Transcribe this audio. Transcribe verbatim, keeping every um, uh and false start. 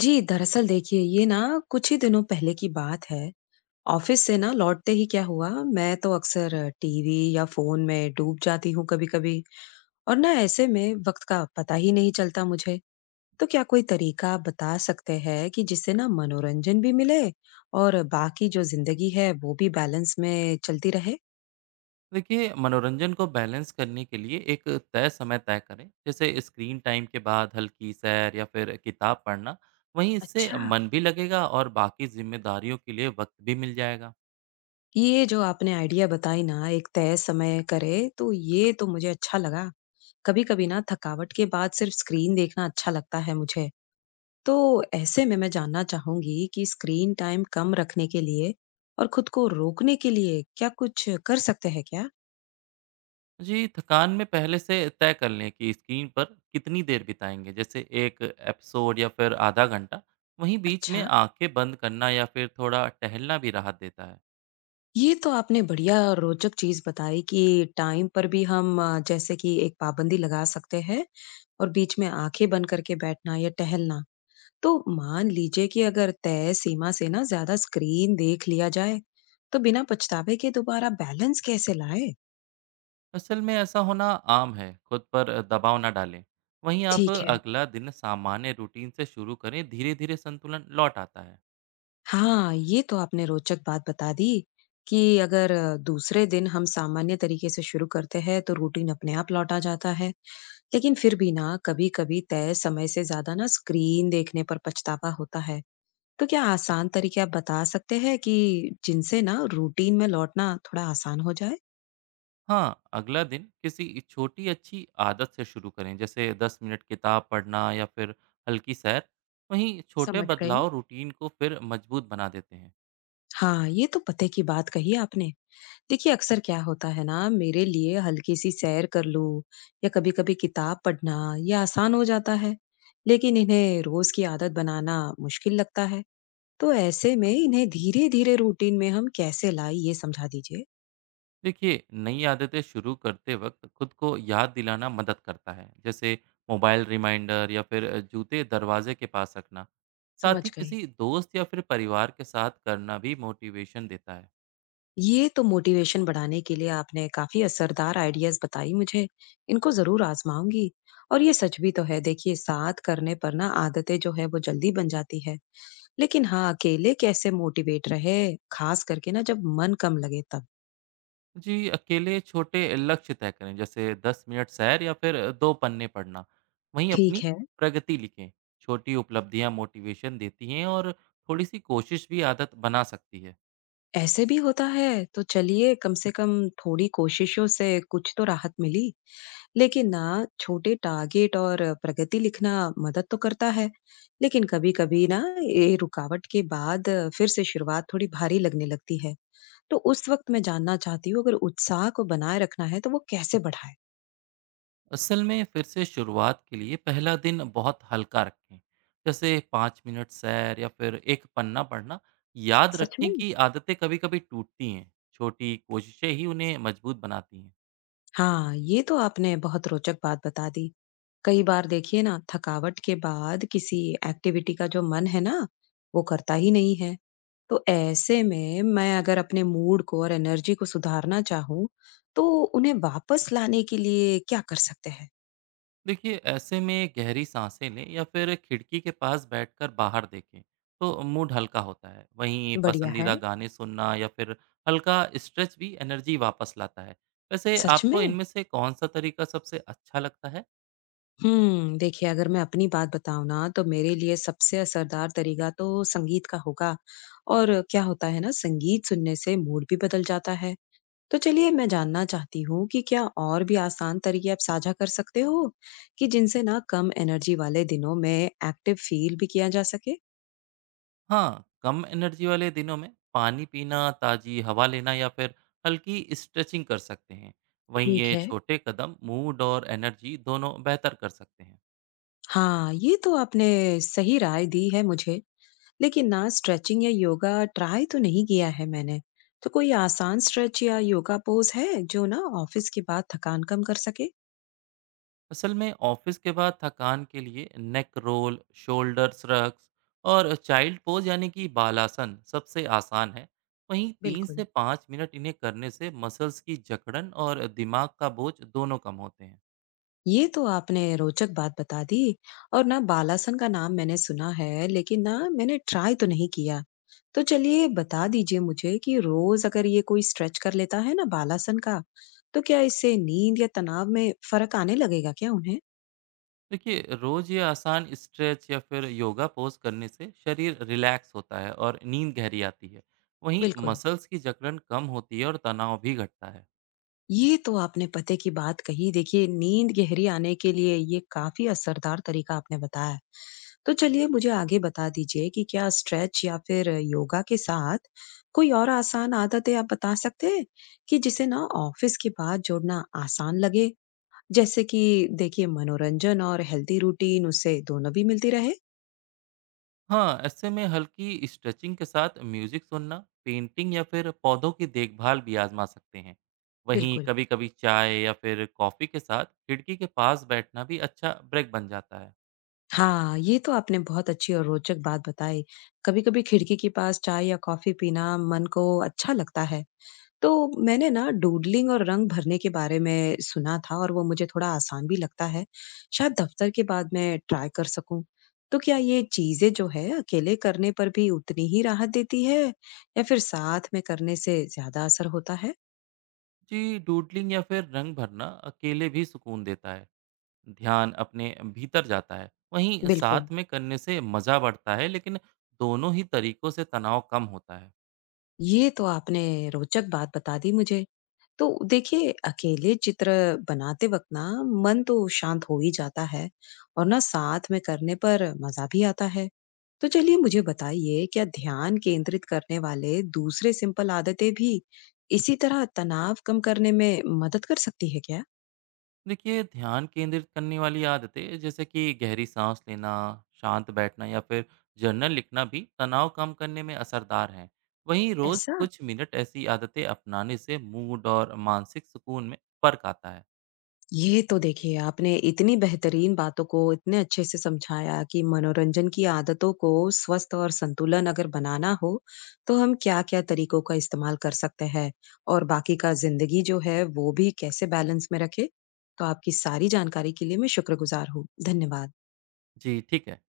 जी, दरअसल देखिए ये ना कुछ ही दिनों पहले की बात है। ऑफ़िस से ना लौटते ही क्या हुआ, मैं तो अक्सर टीवी या फ़ोन में डूब जाती हूँ कभी-कभी। और ना ऐसे में वक़्त का पता ही नहीं चलता मुझे। तो क्या कोई तरीका आप बता सकते हैं कि जिससे ना मनोरंजन भी मिले और बाकी जो ज़िंदगी है वो भी बैलेंस में चलती रहे? देखिए मनोरंजन को बैलेंस करने के लिए एक तय समय तय करें, जैसे स्क्रीन टाइम के बाद हल्की सैर या फिर किताब पढ़ना। वहीं इससे अच्छा। मन भी लगेगा और बाकी जिम्मेदारियों के लिए वक्त भी मिल जाएगा। ये जो आपने आइडिया बताई ना एक तय समय करे तो ये तो मुझे अच्छा लगा। कभी-कभी ना थकावट के बाद सिर्फ स्क्रीन देखना अच्छा लगता है मुझे। तो ऐसे में मैं जानना चाहूंगी कि स्क्रीन टाइम कम रखने के लिए और खुद को रोकने के लिए क्या कुछ कर सकते हैं क्या? जी, थकान में पहले से तय कर लें कि स्क्रीन पर कितनी देर बिताएंगे, जैसे एक एपिसोड या फिर आधा घंटा। वहीं बीच में अच्छा। आंखें बंद करना या फिर थोड़ा टहलना भी राहत देता है। ये तो आपने बढ़िया और रोचक चीज बताई कि टाइम पर भी हम अ, जैसे कि एक पाबंदी लगा सकते हैं और बीच में आंखें बंद करके बैठना या टहलना। तो मान लीजिए कि अगर तय सीमा से ना ज्यादा स्क्रीन देख लिया जाए तो बिना पछतावे के दोबारा बैलेंस कैसे लाए। असल में ऐसा होना आम है, खुद पर दबाव ना डालें। वहीं आप ठीक है। अगला दिन सामान्य रूटीन से शुरू करें, धीरे धीरे संतुलन लौट आता है। हाँ ये तो आपने रोचक बात बता दी कि अगर अ, दूसरे दिन हम सामान्य तरीके से शुरू करते हैं तो रूटीन अपने आप लौट आ जाता है। लेकिन फिर भी ना कभी कभी तय समय से ज्यादा ना स्क्रीन देखने पर पछतावा होता है। तो क्या आसान तरीके आप बता सकते हैं कि जिनसे ना रूटीन में लौटना थोड़ा आसान हो जाए। हाँ, अगला दिन किसी छोटी अच्छी आदत से शुरू करें, जैसे दस मिनट किताब पढ़ना या फिर हल्की सैर। वहीं छोटे समझ गई। बदलाव रूटीन को फिर मजबूत बना देते हैं। हाँ, ये तो पते की बात कही आपने। देखिए, अक्सर क्या होता है ना, मेरे लिए हल्की-सी सैर कर लूँ या कभी-कभी किताब पढ़ना, ये आसान हो जाता है। लेकिन इन्हें रोज़ की आदत बनाना मुश्किल लगता है। तो ऐसे में इन्हें धीरे-धीरे रूटीन में हम कैसे लाएँ, ये समझा दीजिए। देखिए, नई आदतें शुरू करते वक्त खुद को याद दिलाना मदद करता है, जैसे मोबाइल रिमाइंडर या फिर जूते दरवाजे के पास रखना। साथ समझ ही गई। किसी दोस्त या फिर परिवार के साथ करना भी मोटिवेशन देता है। ये तो मोटिवेशन बढ़ाने के लिए आपने काफ़ी असरदार आइडियाज़ बताई मुझे। इनको ज़रूर आज़माऊँगी। और ये सच भी तो है, देखिए, साथ करने पर ना आदतें जो है, वो जल्दी बन जाती है। लेकिन हाँ, अकेले कैसे मोटिवेट रहे, खास करके ना जब मन कम लगे तब। जी, अकेले छोटे लक्ष्य तय करें, जैसे दस मिनट सैर या फिर दो पन्ने पढ़ना। वहीं ठीक अपनी है, प्रगति लिखें, छोटी उपलब्धियां मोटिवेशन देती हैं और थोड़ी सी कोशिश भी आदत बना सकती है। ऐसे भी होता है, तो चलिए कम से कम थोड़ी कोशिशों से कुछ तो राहत मिली। लेकिन ना छोटे टारगेट और प्रगति लिखना मदद तो करता है, लेकिन कभी-कभी ना ये रुकावट के बाद फिर से शुरुआत थोड़ी भारी लगने लगती है। तो उस वक़्त मैं जानना चाहती हूँ अगर उत्साह को बनाए रखना है तो वो कैसे बढ़ाएँ? असल में फिर से शुरुआत के लिए पहला दिन बहुत हल्का रखें, जैसे पाँच मिनट सैर या फिर एक पन्ना पढ़ना। याद सच में? रखें कि आदतें कभी कभी टूटती हैं, छोटी कोशिशें ही उन्हें मजबूत बनाती हैं। हाँ ये तो आपने बहुत रोचक बात बता दी। कई बार देखिए ना थकावट के बाद किसी एक्टिविटी का जो मन है ना वो करता ही नहीं है। तो ऐसे में मैं अगर अपने मूड को और एनर्जी को सुधारना चाहूँ तो उन्हें वापस लाने के लिए क्या कर सकते हैं। देखिए, ऐसे में गहरी सांसें लें या फिर खिड़की के पास बैठकर बाहर देखें तो मूड हल्का होता है। वहीं बढ़िया है। पसंदीदा गाने सुनना या फिर हल्का स्ट्रेच भी एनर्जी वापस लाता है। वैसे सच आपको में। इनमें से कौन सा तरीका सबसे अच्छा लगता है? हम्म, देखिए अगर मैं अपनी बात बताऊं ना तो मेरे लिए सबसे असरदार तरीका तो संगीत का होगा। और क्या होता है ना संगीत सुनने से मूड भी बदल जाता है। तो चलिए मैं जानना चाहती हूँ कि क्या और भी आसान तरीके आप साझा कर सकते हो कि जिनसे ना कम एनर्जी वाले दिनों में एक्टिव फील भी किया जा सके। हाँ, कम एनर्जी वाले दिनों में पानी पीना, ताज़ी हवा लेना या फिर हल्की स्ट्रेचिंग कर सकते हैं। वहीं ठीक ये है। छोटे कदम मूड और एनर्जी दोनों बेहतर कर सकते हैं। हाँ ये तो आपने सही राय दी है मुझे। लेकिन ना स्ट्रेचिंग या योगा ट्राई तो नहीं किया है मैंने। तो कोई आसान स्ट्रेच या योगा पोज है जो ना ऑफिस के बाद थकान कम कर सके। असल में ऑफिस के बाद थकान के लिए नेक रोल, शोल्डर रक्स और चाइल्ड पोज यानी कि बालासन सबसे आसान है। वहीं तीन बिल्कुल। से पाँच मिनट इन्हें करने से मसल्स की जकड़न और दिमाग का बोझ दोनों कम होते हैं। ये तो आपने रोचक बात बता दी। और ना बालासन का नाम मैंने सुना है लेकिन ना मैंने ट्राई तो नहीं किया। तो चलिए बता दीजिए मुझे कि रोज अगर ये कोई स्ट्रेच कर लेता है ना बालासन का तो क्या इससे नींद या तनाव में फर्क आने लगेगा क्या उन्हें। देखिए, रोज ये आसान स्ट्रेच या फिर योगा पोज करने से शरीर रिलैक्स होता है और नींद गहरी आती है। वहीं बिल्कुल। मसल्स की जकड़न कम होती है और तनाव भी घटता है। ये तो आपने पते की बात कही। देखिए, नींद गहरी आने के लिए ये काफ़ी असरदार तरीका आपने बताया है। तो चलिए मुझे आगे बता दीजिए कि क्या स्ट्रेच या फिर योगा के साथ कोई और आसान आदतें आप बता सकते हैं कि जिसे ना ऑफिस के बाद जोड़ना आसान लगे? जैसे कि देखिए मनोरंजन और हेल्दी रूटीन उससे दोनों भी मिलती रहे। हाँ, ऐसे में हल्की स्ट्रेचिंग के साथ म्यूजिक सुनना, पेंटिंग या फिर पौधों की देखभाल भी आजमा सकते हैं। वहीं बिल्कुल। कभी कभी चाय या फिर कॉफ़ी के साथ खिड़की के पास बैठना भी अच्छा ब्रेक बन जाता है। हाँ, ये तो आपने बहुत अच्छी और रोचक बात बताई। कभी-कभी खिड़की के पास चाय या कॉफी पीना मन को अच्छा लगता है। तो मैंने ना डूडलिंग और रंग भरने के बारे में सुना था और वो मुझे थोड़ा आसान भी लगता है। शायद दफ्तर के बाद मैं ट्राई कर सकूं। तो क्या ये चीजें जो है अकेले करने पर भी उतनी ही राहत देती है या फिर साथ में करने से ज्यादा असर होता है? जी, डूडलिंग या फिर रंग भरना अकेले भी सुकून देता है, ध्यान अपने भीतर जाता है। वहीं बिल्कुल। साथ में करने से मज़ा बढ़ता है, लेकिन दोनों ही तरीकों से तनाव कम होता है। ये तो आपने रोचक बात बता दी मुझे। तो देखिए अकेले चित्र बनाते वक्त ना मन तो शांत हो ही जाता है और ना साथ में करने पर मजा भी आता है। तो चलिए मुझे बताइए क्या ध्यान केंद्रित करने वाले दूसरे सिंपल आदतें भी इसी तरह तनाव कम करने में मदद कर सकती है क्या। देखिए, ध्यान केंद्रित करने वाली आदतें जैसे कि गहरी सांस लेना, शांत बैठना या फिर जर्नल लिखना भी तनाव कम करने में असरदार हैं। वहीं रोज़ ऐसा? कुछ मिनट ऐसी आदतें अपनाने से मूड और मानसिक सुकून में फर्क आता है। ये तो देखिए, आपने इतनी बेहतरीन बातों को इतने अच्छे से समझाया कि मनोरंजन की आदतों को स्वस्थ और संतुलन अगर बनाना हो, तो हम क्या-क्या तरीकों का इस्तेमाल कर सकते हैं और बाकी का ज़िंदगी जो है, वो भी कैसे बैलेंस में रखें? तो आपकी सारी जानकारी के लिए मैं शुक्रगुज़ार हूँ। धन्यवाद। जी, ठीक है।